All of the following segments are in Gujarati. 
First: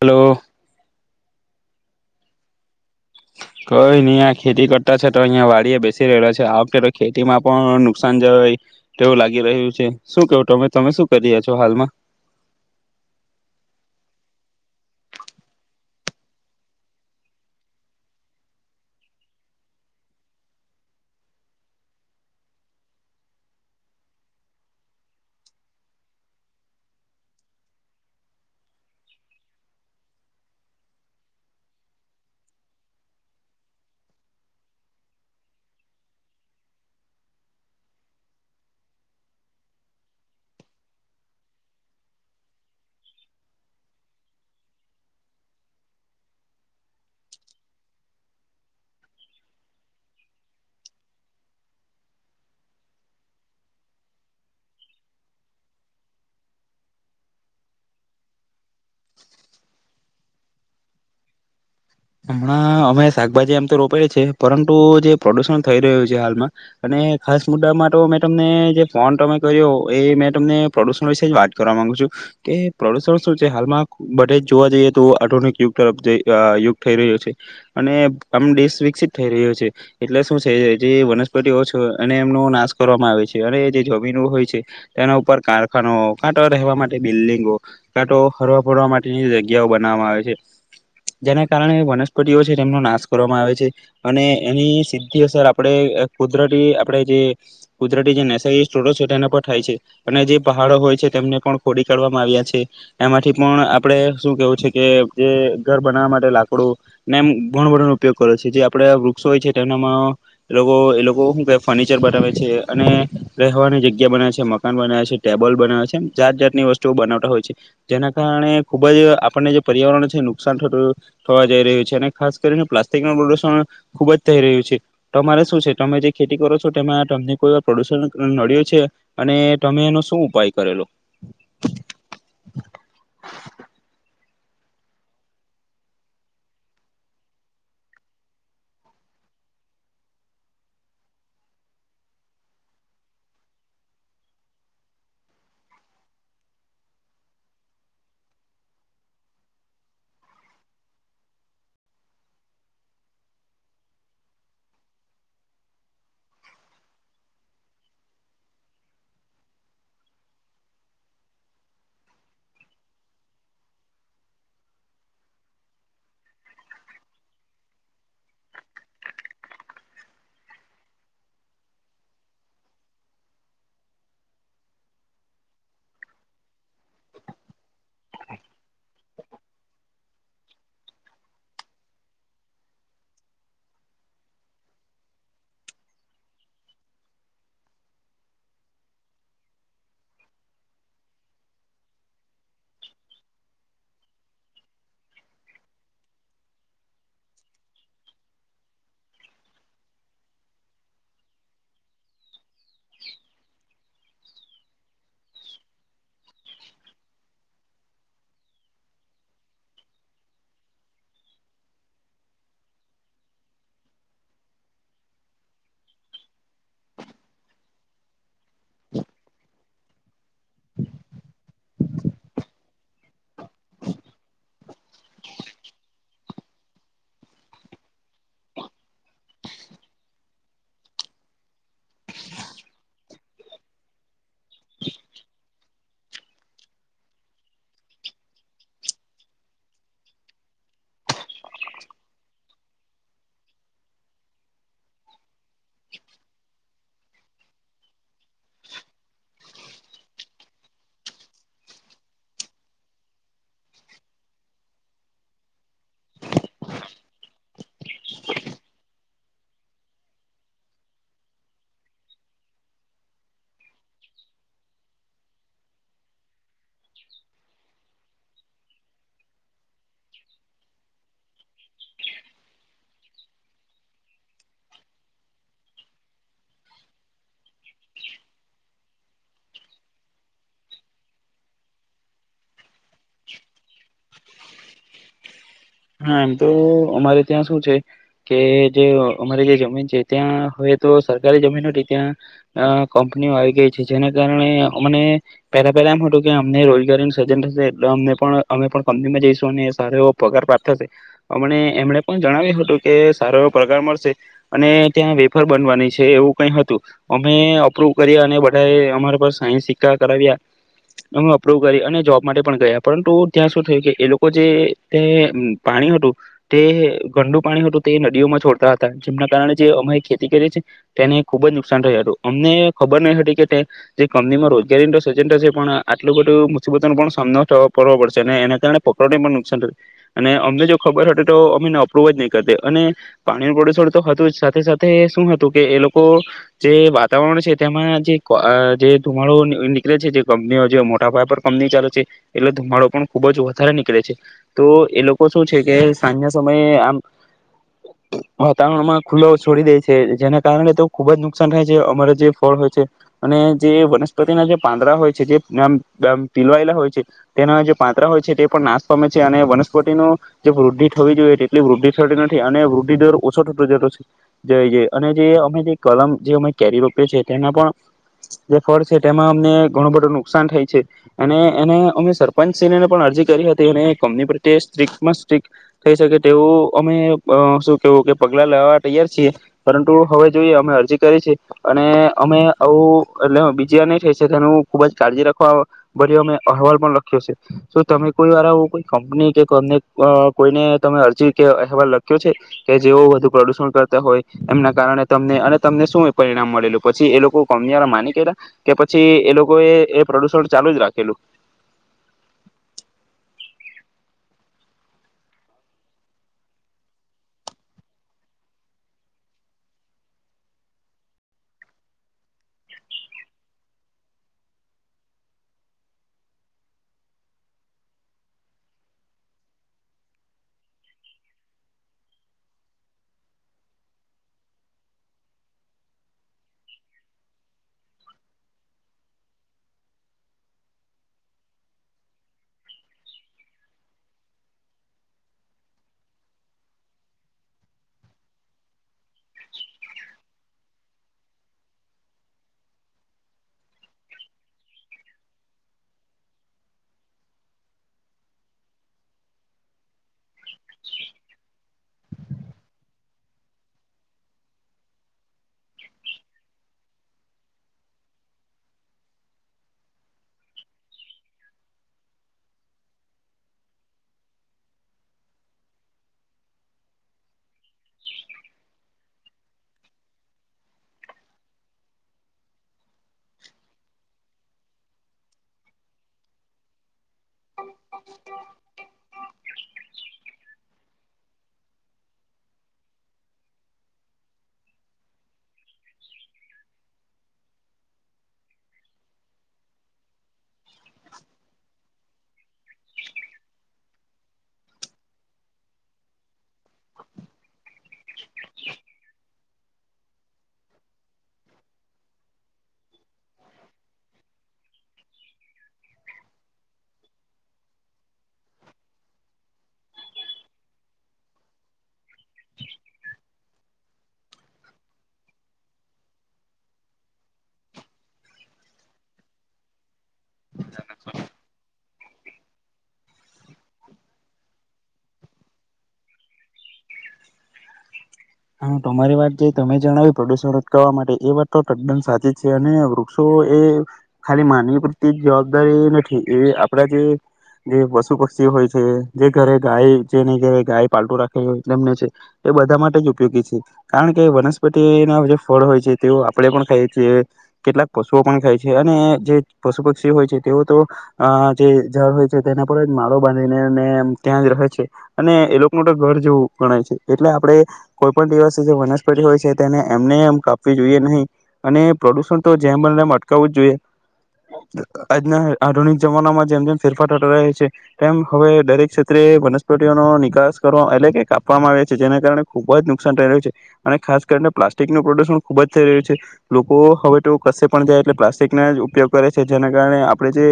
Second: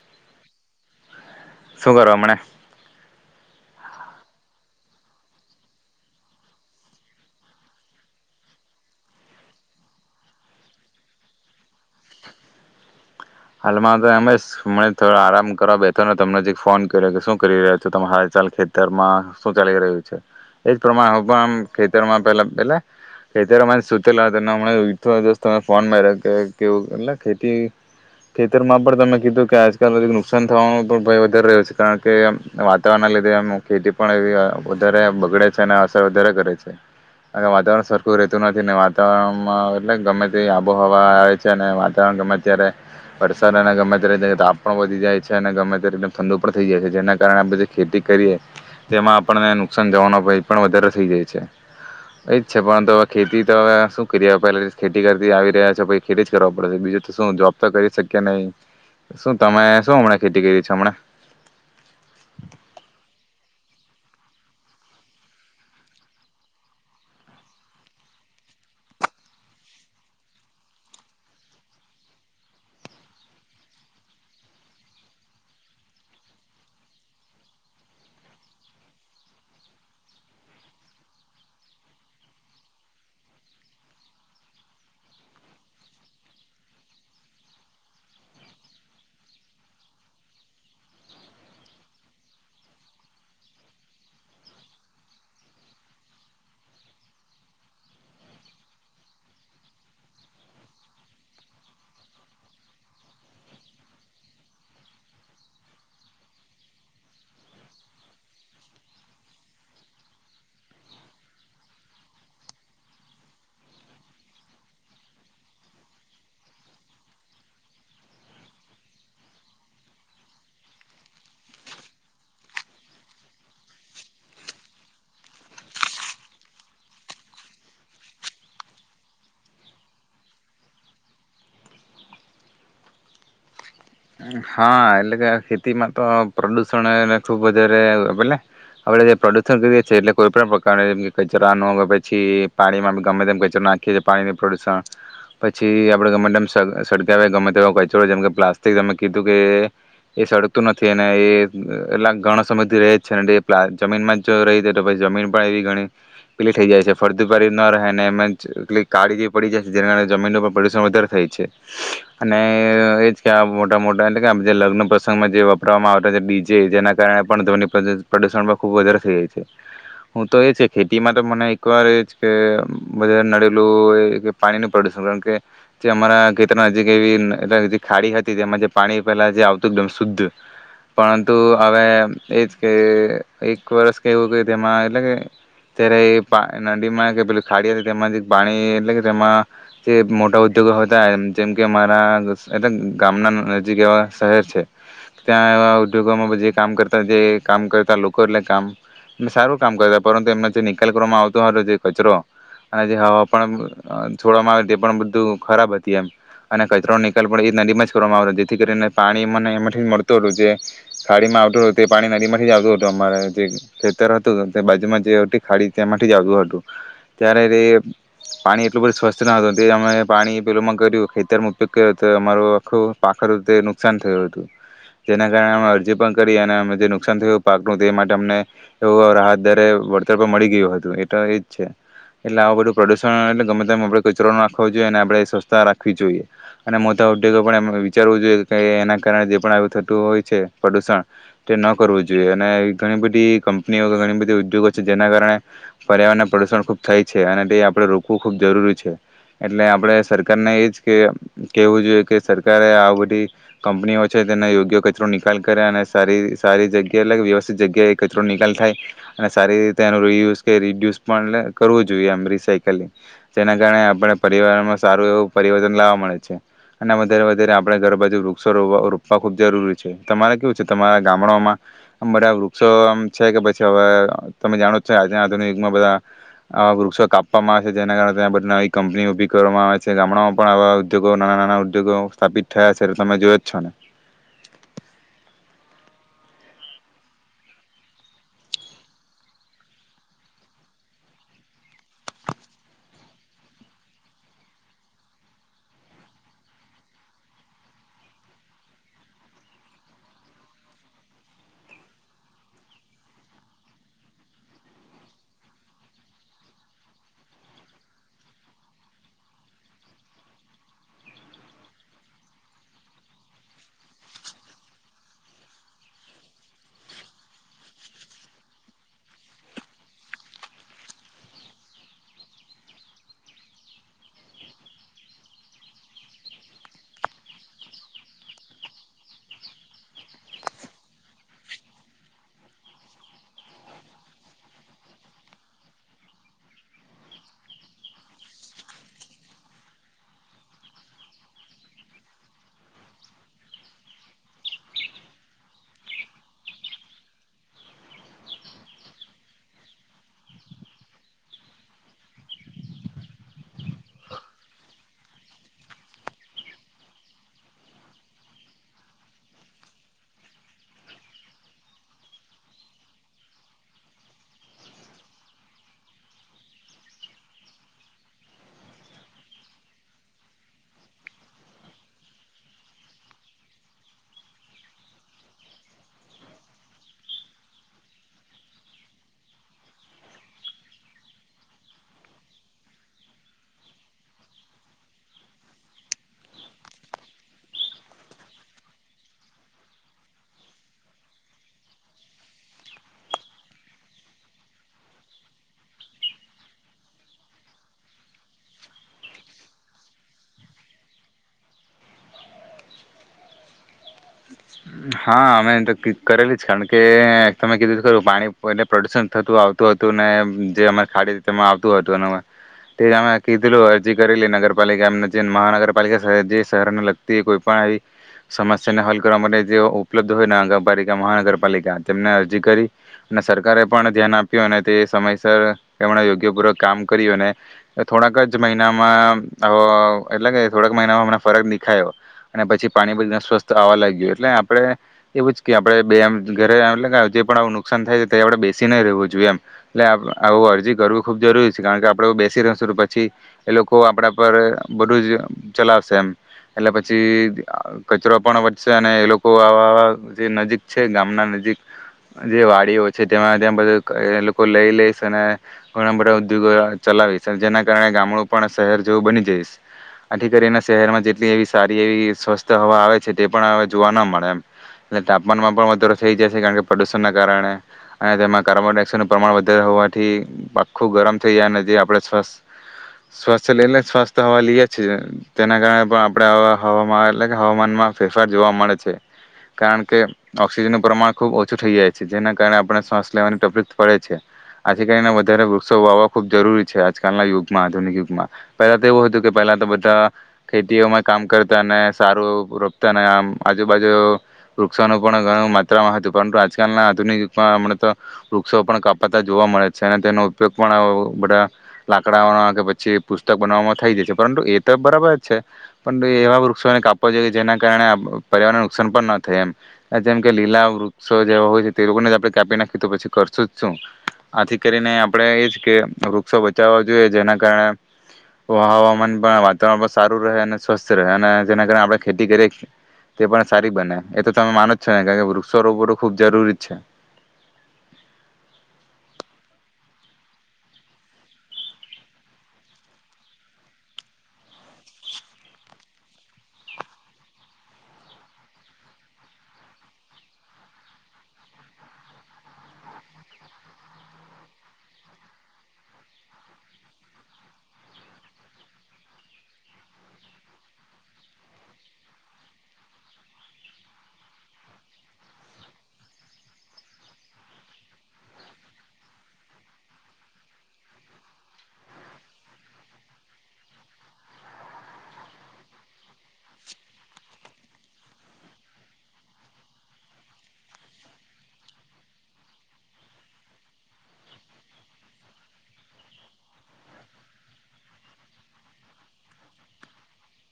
હલો. શું કરો હમણા? કંઈ નહીં આ ખેતી કરતા છે તો અહિયાં વાડીએ બેસી રહેલા છે, આ વખતે તો ખેતીમાં પણ નુકસાન જય તેવું લાગી રહ્યું છે, શું કેવું તમે તમે શું કરી રહિંયા છો હાલમાં? હાલમાં તો અમે સ અમે થોડો આરામ કરવા બેઠોને તમને હજી ફોન કર્યો કે શું કરી રહ્યા છો, તમાર હાલ-ચાલ ખેતરમાં શું ચાલી રહ્યું છે? એજ પ્રમાણે હું પણ ખેતરમાં પેલા [unintelligible] ખેતરમાંથી [unintelligible] એટલે ખેતી ખેતરમાં પણ તમે કીધું કે આજકાલ વળી નુકસાન થવાનું પણ ભય વધારે રહ્યો છે, કારણ કે વાતાવરણના લીધે એમ ખેતી પણ એવી વધારે બગડે છે અને અસર વધારે કરે છે, અને વાતાવરણ સરખું રહેતું નથી ને વાતાવરણમાં એટલે ગમે તે આબોહવા આવે છે અને વાતાવરણ ગમે ત્યારે વરસાદ અને ગમે ત્યારે તે તાપ પણ વધી જાય છે અને ગમે ત્યારે તે ઠંડું પણ થઈ જાય છે, જેના કારણે આપણે જે ખેતી કરીએ તેમાં આપણને નુકસાન જવાનું ભય પણ વધારે થઈ જાય છે, એજ છે પણ હવે ખેતી તો હવે શું કરીએ ખેતી કરતી આવી રહ્યા છો પછી ખેતી જ કરવા પડે બીજું તો શું જોબ તો કરી શક કે નહીં, શું તમે શું હમણાં ખેતી કરી છે હમણાં? હા અમે તો શાકભાજી આમ તો રોપારી છે, પરંતુ જે પ્રદુષણ થઈ રહ્યું છે હાલમાં અને ખાસ મુદ્દામાં તો મેં તમને જે ફોન તમે કર્યો એ મેં તમને પ્રદુષણ વિશે જ વાત કરવા માંગુ છું, કે પ્રદુષણ શું છે હાલમાં બધે જ જોવા જઈએ તો આધુનિક યુગ તરફ જઈ અહ યુગ જઈ રહ્યો છે, અને આમ દેશ વિકસિત થઈ રહ્યો છે, એટલે શું છે જે વનસ્પતિઓ છો અને એમનો નાશ કરવામાં આવે છે અને જે જમીનો હોય છે તેના ઉપર કારખાનો, કાં તો રહેવા માટે બિલ્ડિંગો, કાં તો હરવા ફરવા માટેની જગ્યાઓ બનાવામાં આવે છે જેને કારણે વનસ્પતિઓ છે તેમનો નાશ કરવામાં આવે છે, અને એની સીધી અસર આપણે કુદરતી આપણે જે કુદરતી જે [unintelligible] છે તેના ઉપર થાય છે અને જે પહાડો હોય છે તેમને પણ ખોદી કાઢવામાં આવ્યા છે, એમાંથી પણ આપણે શું કેવું છે કે જે ઘર બનાવવા માટે લાક ડું ને એમ ઘણો બધોનો ઉપયોગ કરે છે જે આપણેે વૃક્ષો હોય છે તેનામાં લોગો એ લોકો હું કેય ફર્નિચર બનાવે છે, અને રહેવાની જગ્યા બનાવે છે, મકાન બનાવે છે, ટેબલ બનાવે છે, એમ જાત જાતની વસ્તુઓ બનાવતા હોય છે. જેના કારણે ખુબ જ આપણને જે પર્યાવરણ છે નુકસાન થતું થવા જઈ રહ્યું છે અને ખાસ કરીને પ્લાસ્ટિકનો પ્રદુષણ ખુબ જ થઈ રહ્યું છે. તમારે શું છે તમે જે ખેતી કરો છો તેમાં તમને કોઈ પ્રદુષણ નડ્યું છે અને તમે એનો શું ઉપાય કરેલો? હા એટલે કે ખેતીમાં તો પ્રદુષણએ ખુબ વધારે ભલે આપણે જે પ્રદુષણ કરીએ છીએ એટલે કોઈ પણ પ્રકારે કચરા નો કે પછી પાણીમાં ભી ગમે તેમ કચરો નાખી છીએ પાણીનું પ્રદુષણ, પછી આપણે ગમે તેમ સળ સળગાવે ગમે તેવો કચરો જેમ કે પ્લાસ્ટિક કીધું કે એ સળગતું નથી અને એ એટલા ઘણા સમયથી રહે જ છે, એ પ્લા જમીનમાં જ રહી જતો તો પછી જમીન પણ એવી ઘણી પેલી થઈ જાય છે ફળદ્રુપ વળી ન રહેને એમાં જ અ પેલી કાળી જેવી પડી જાય છે, જેના કારણે જમીન ઉપર પ્રદુષણ વધારે થાય છે અને એ મોટા મોટા એટલે કે આમ જે લગ્ન પ્રસંગમાં જે વાપરવામાં આવતા જે ડીજે જે જેના કારણે પણ ધ્વની પ્રદૂષણ પ્રદૂષણ પણ ખુબ વધારે થઈ જાય છે. હું તો એ છે ખેતીમાં તો મને એક વાર એ બધા નડેલું કે પાણીનું પ્રદુષણ કારણ કે જે અમારા ખેતર નજીક એવી ખાડી હતી તી જેમાં જે પાણી પહેલા જે આવતું એકદમ શુદ્ધ પરંતુ હવે એજ કે એક વર્ષ કે એવું કે તેમાં એટલે કે ત્યારે ઈ પાણી નદીમાં કે પેલું ખાડી હતી, તેમાં જે પાણી એટલે કે તેમાં જે મોટા ઉદ્યોગો હતા એમ જેમ કે અમારા એટ ગામના નજીક એવા શહેર છે, ત્યાં એવા ઉદ્યોગોમાં પછી કામ કરતા જે કામ કરતા લોકો એટલે કામ સારું કામ કરતા પરંતુ એમનો જે નિકાલ કરવામાં આવતો હતો જે કચરો, અને જે હવા પણ છોડવામાં આવે તે પણ બધું ખરાબ હતી એમ, અને કચરો નિકાલ પણ એ જ નદીમાં જ કરવામાં આવતા તેથી કરીને પાણી મને એમાંથી જ મળતું હતું જે ખાડીમાં આવતું હતું, તે પાણી નદીમાંથી જ આવતું હતું અમારા જે ખેતર હતું તે બાજુમાં જે હતી ખાડી તેમાંથી જ આવતું હતું. ત્યારે રે પાણી એટલું બધું સ્વસ્થ ન હતું, તે અમે પાણી પેલું મા કર્યું ખેતરનો ઉપયોગ કર્યો તો અમારો તો પાકને નુકસાન થયું હતું જેના કારણે અમે અરજી પણ કરી અને તે નુકસાન થયું પાકનું તે માટે અમને એવું રાહતદારે વળતર પર મળી ગયું હતું એ તો એ જ છે. એટલે આવું બધું પ્રદુષણ એટલે ગમે તેમ કચરો ન નાખવો જોઈએ અને આપણે સ્વચ્છતા રાખવી જોઈએ, અને મોટા ઉધ્યોગો પણ એમ વિચારવું જોઈએ કે એના કારણે જે પણ આવું થતું હોય છે પ્રદુષણ તે ન કરવું જોઈએ, અને એવી ઘણી બધી કંપનીઓ કે ઘણી બધી ઉદ્યોગો છે જેના કારણે પર્યાવરણને પ્રદુષણ ખૂબ થાય છે અને તે આપણે રોકવું ખૂબ જરૂરી છે, એટલે આપણે સરકારને એ જ કે કહેવું જોઈએ કે સરકારે આ બધી કંપનીઓ છે તેનો યોગ્ય કચરો નિકાલ કરે અને સારી સારી જગ્યાએ એટલે કે વ્યવસ્થિત જગ્યાએ એ કચરો નિકાલ થાય અને સારી રીતે એનો રિયુઝ કે રીડ્યુસ પણ લે કરવું જોઈએ એમ રિસાયકલિંગ. જેના કારણે આપણે પર્યાવરણમાં સારું એવું પરિવર્તન લાવવા મળે છે. અને વધારે વધારે આપણે ઘર બાજુ વૃક્ષો રોવા રોપવા ખૂબ જરૂરી છે. તમારે કેવું છે તમારા ગામડામાં આમ બધા વૃક્ષો આમ છે કે પછી હવે તમે જાણો છો આજે આધુનિકમાં બધા આવા વૃક્ષો કાપવામાં આવે છે જેના કારણે ત્યાં બધી નવી કંપની ઊભી કરવામાં આવે છે. ગામડાઓમાં પણ આવા ઉદ્યોગો નાના નાના ઉદ્યોગો સ્થાપિત થાયા છે એટલે તમે જોયોજ છો ને. હા, એમ તો અમારે ત્યાં શું છે કે જે અમારી જે જમીન છે ત્યાં હવે તો સરકારી જમીન હતી ત્યાં અહ કંપનીઓ આવી ગઈ છે જેના કારણે આમને પેલા પેલા એમ હતું કે અમને રોજગારીનું સર્જન થશે એટલે અમને પણ, અમે પણ કંપનીમાં જઈશું ને સારો એવો પગાર પ્રાપ્ત થશે. અમને એમણે પણ જણાવ્યું હતું કે સારો પગાર મળશે અને ત્યાં વેફર બનવાની છે એવું કંઈ હતું. અમે અપ્રુવ કરી અને બધાએ અમારા પાસેથી સાઇન-સિક્કા કરાવ્યા. અમે અપ્રુવ કરી અને જોબ માટે પણ ગયા પરંતુ ત્યાં તો થઈ કે એ લોકો જે તે પાણી હતું તે ગંદું પાણી હતું, તે નદીઓમાં છોડતા હતા, જેના કારણે જે અમે ખેતી કરી છે તેને ખૂબ જ નુકસાન થયું હતું. અમને ખબર નહોતી કે તે તે કંપનીમાં રોજગારીનું સર્જન નહીં થાય, પણ આટલી બધી મુશ્કેલીઓનો પણ સામનો તો કરવો પડશે. જેને એના કારણે પ્રોપર્ટી પણ નુકસાન થયું અને અમને જો ખબર હોત તો અમને અપ્રુવ જ નહીં કરત. અને પાણીનું પ્રદૂષણ તો હતું જ, સાથે સાથે શું હતું કે એ લોકો જે વાતાવરણ છે તેમાં જે અહ ધુમાડો નીકળે છે, જે કંપનીઓ મોટા પાયે ચાલે છે એટલે ધુમાડો પણ ખૂબજ વધારે નીકળે છે. તો એ લોકો શું છે કે સાંજના સમયે આમ વાતાવરણમાં ખુલ્લો છોડી દે છે, જેના કારણે તેઓ ખૂબ જ નુકસાન થાય છે. અમારે જે ફળ હોય છે અને જે વનસ્પતિના જે પાંદડા હોય છે, જે આમ દામ તિલવાયા હોય છે, તેના જે પાનત્રા હોય છે તે પણ નાશ પામે છે અને વનસ્પતિનો જે વૃદ્ધિ થવી જોઈએ તેટલી વૃદ્ધિ થતી નથી અને વૃદ્ધિ દર ઓછો થતો જતો છે. જય જે અને જે અમે જે કલમ જે અમે કેરી વાપરીએ છીએ તેમાં પણ જે ફળ છે તેમાં અમને ઘણું બધું નુકસાન થાય છે અને એને અમે સર પંચ સિહને પણ અરજી કરી હતી અને કંપની પ્રત્યે સ્ટ્રીક પણ સ્ટ્રીક થઈ શકે તેવું અમે અહ શું કહેવું કે પગલાં લેવા તૈયાર છીએ, પરંતુ હવે જોએ અમે અરજી કરી છે અને અમે આવું એટલે બીજી વાર નહીં થઈ શકે અમે ખૂબજ કાળજી રાખવા ભર્યો અમે અહેવાલ પણ થશે. તો તમે કોઈ વાર કોઈ આવું કોઈ કંપની કે કમ ને અહ કોઈને અહ અરજી કે અહેવાલ લખ્યો છે કે જેઓ વધુ પ્રદૂષણ કરતા હોય? એમના કારણે તમને શું પરિણામ મળેલું? પછી એ લોકો, કંપનીવાળા, માની ગયા કે પછી એ લોકોએ એ પ્રદૂષણ ચાલુ જ રાખેલું? હા અમે તો ટિક કરેલી જ, કારણ કે તમે કીધું ખું પાણી એલે પ્રદૂષણ થતું આવતું હતું ને જે ખાડી તેમાં આવતું હતું, અને તે અમે કીધેલું અરજી કરેલી નગરપાલિકા એમને, જે મહાનગરપાલિકા જે શહેરને લગતી કોઈ પણ આવી સમસ્યાને હલ કરવા માટે જે ઉપલબ્ધ હોય નગરપાલિકા, મહાનગરપાલિકા તેમને અરજી કરી અને સરકારે પણ ધ્યાન આપ્યું, અને તે સમયસર એમણે યોગ્યપૂર્વક કામ કર્યું. અને થોડાક જ મહિનામાં, આવ એટલે કે થોડાક મહિનામાં, ફરક દેખાયો અને પછી પાણી બધી સ્વસ્થ આવવા લાગ્યું એટલે આપ આપણે એવું જ કે આપણે બે ઘરે આવેલા, એટલે જે પણ આવું નુકસાન થાય છે તે આપણે બેસી નહીં રહેવું જોઈએ એમ. એટલે આવ-આવું અરજી કરવી ખૂબ જરૂરી છે, કારણ કે આપણે બેસી રહીશું તો પછી એ લોકો આપણા પર બધું જ ચલાવશે એમ. એટલે પછી કચરો પણ વધશે અને એ લોક કો આવાવા જે નજીક છે, ગામના નજીક જે વાડીઓ છે તેમાં ત્યાં બધું એ લોકો લઈ લઈશે, અને ઘણાં બધા ઉદ્યોગો ચલાવશે, જેના કારણે ગામડું પણ શહેર જેવું બની જઈશે. આથી કરીને શહેરમાં જેટલી એવી સારી એવી સ્વચ્છ હવા આવે છે, તે પણ હવે જોવા ના મળ તેમ ને તાપમાનમાં પણ વધારો થઈ જાય છે, કારણ કે પ્રદૂષણના કારણે અને તેમાં કાર્બન ડાયોક્સાઇડનું પ્રમાણ વધારે હોવાથી આખું ગરમ થઈ જાય છે. આપણે સ્વસ્ત સ્વસ્થ એટલે સ્વસ્થ હવા લઈએ છીએ, તેના કારણે પણ આપણે હવામાં હવામાનમાં ફેરફાર જોવા મળે છે. કારણ કે ઓક્સિજનનું પ્રમાણ ખૂબ ઓછું થઈ જાય છે, જેના કારણે આપણે શ્વાસ લેવાની તકલીફ પડે છે. આજ કરીને વધારે વૃક્ષો વાવવા ખૂબ જરૂરી છે. આજકાલના યુગમાં, આધુનિક યુગમાં, પહેલા તો એવું હતું કે પહેલા તો બધા ખેતીઓમાં કામ કરતા ને સારું રોપતા ને આમ આજુ બાજુ વૃક્ષોનું પણ ઘણું માત્રામાં હતું, પરંતુ આજકાલના આધુનિક યુગમાં મને તો વૃક્ષો પણ કાપાતા જોવા મળે છે અને તેનો ઉપયોગ પણ આવું બધા લાકડાઓના કે પછી પુસ્તક બનાવવામાં થઈ જાય છે. પરંતુ એ તો બરાબર જ છે, પણ એવા વૃક્ષોને કાપવા જોઈએ જેના કારણે આપ પર્યાવરણને નુકસાન પણ ના થાય એમ. અને જેમ કે લીલા વૃક્ષો જેવા હોય છે તે લોકોને આ પણે કાપી નાખી તો પછી કરશું શું આથી કરીને આપડણે એ જ કે વૃક્ષો બચાવવા જોઈએ, જેના કારણે હવામાન પણ, વાતાવરણ સાત રહે અને સ્વસ્થ રહે, અને જેના કારણે આપણે ખેતી કરે તે પણ સારી બને. એ તો તમે માનો જ છો ને, કારણ કે વૃક્ષ રોપવુ તો ખૂબ જરૂરી જ છે. હા, તમારી વાત જે તમે જણાવ્યું પ્રદૂષણ અટકાવવા માટે, એ વાત તો તદ્દન સાચી જ છે. અને વૃક્ષો એ ખાલી માનવી પૂરતી જવાબદારી નથી, એ આપડા જે જે પશુ-પક્ષી હોય છે, જે ઘરે ગાય, જેને ઘરે ગાય પાળતું રાખે હોય, તેમને છે, એ બધા માટે જ ઉપ યોગી છે. કારણ કે વનસ્પતિના જે ફળ હોય છે તેઓ આપણે પણ ખાઈએ છીએ, કેટલાક પશુઓ પણ ખાય છે, અને જે પશુ-પક્ષી હોય છે તેઓ તો આ જે ઝાડ હોય છે તેના પર જ માળો બાંધીને ને એમ ત્યાં જ રહે છે, અને એ લોકનું તો ઘર જેવું ગણાય છે. એટલે આપણે કોઈ પણ દિવસે જે વનસ્પતિ હોય છે તેને એમને એમ કાપવી જોઈએ નહીં. અને પ્રદૂષણ તો જેમ બને તેમ અટકાવવું જ જોઈએ. આજના આધુનિક જમાનામાં જેમ જેમ ફેરફાર ઠતો રહે છે, તેમ હવે દરેક ક્ષેત્રે વનસ્પતિઓનો નિકાસ કરવા, એટલે કે કાપવામાં આવે છે. જેના કારણે ખૂબ જ નુકસાન થઈ રહ્યું છે. અને ખાસ કરીને પ્લાસ્ટિકનું પ્રદૂષણ ખૂબ જ થઈ રહ્યું છે. લોકો હવે તો કશે પણ જાય એટલે પ્લાસ્ટિકના જ ઉપયોગ કરે છે, જેના કારણે આપણે જે,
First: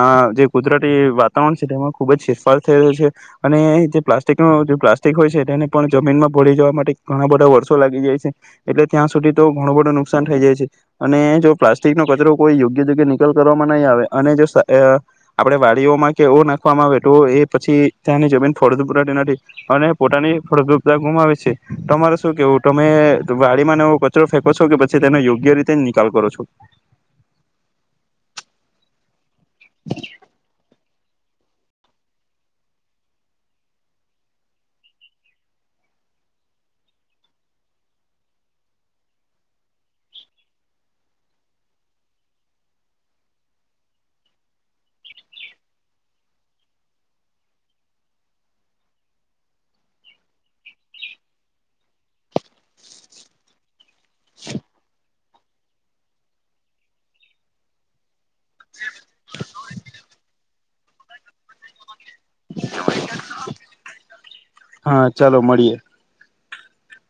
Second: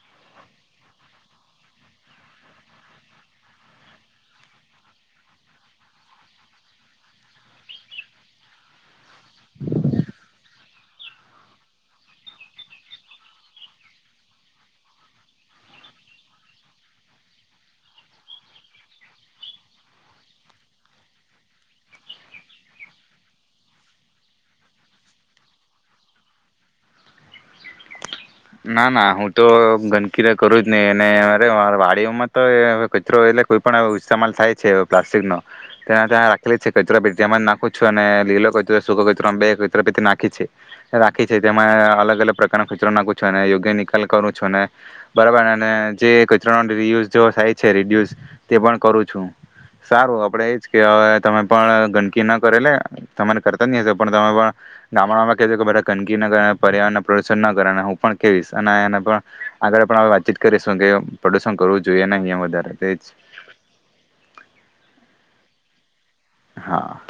આ જે કુદરતી વાતાવરણ છે તેમાં ખૂબ જ ફેરફાર થઈ રહ્યો છે. અને જે પ્લાસ્ટિકનું જે પ્લાસ્ટિક હોય છે, તેને પણ જમીનમાં ભળી જવા માટે ઘણા બધા વર્ષો લાગી જાય છે. એટલે ત્યાં સુધી તો ઘણું બધું નુકસાન થઈ જાય છે. અને જો પ્લાસ્ટિકનો કચરો કોઈ યોગ્ય જગ્યાએ નિકાલ કરવામાં નહીં આવે, અને જો સ આપડે વાડીઓમાં કે એવો નાખવામાં આવે, તો એ પછી ત્યાંની જમીન ફળદ્રુપ રહેતી નથી. અને પોતાની ફળદ્રુપતા ગુમાવે છે. તમારે શું કહેવું? તમે વાડીમાં ને એવુ કચરો ફેંકો છો, કે પછી તેનો યોગ્ય રીતે નિકાલ કરો છો? ના, ના, હું તો, ગંદકી તો કરું જ નહી. ને અરે, મારે વાડીઓમાં તો કચરો એટલે કોઈ પણ ઈસ્તેમાલ થાય છે, પ્લાસ્ટિકનો, તાં ત્યાં રાખેલી જ છે કચરાપેટી એમાં જ નાખું છું. અને લીલો કચરો, સૂકો કચરો, એમ બે કચરાપેટી નાખી છે, રાખી છે, તેમાં અલગ અલગ પ્રકારનો કચરો નાખું છું. છું અને યોગ્ય નિકાલ કરું છું અને, બરાબર. અને જે કચરાનો રીયુઝ જેવો થાય છે, રીડ્યુસ તે પણ કરું છું. સારું, આપડે એ જ કહેવા આવ્યા. તમે પણ ગંદકી ના કરો, એટલે, તમે કરતા જ નહીં હશો, પણ તમે પણ ગામડામાં કહેજો કે બધા ગંદકી ના કરે, પર્યાવરણનું પ્રદૂષણ ના કરે અને હું પણ કહીશ. અને એને પણ આગળ પણ હા, વાતચીત કરીશું કે પ્રદૂષણ કરવું જોઈએ નહીં અને વધારે તો જ. હા, ચાલો મળીએ. હા.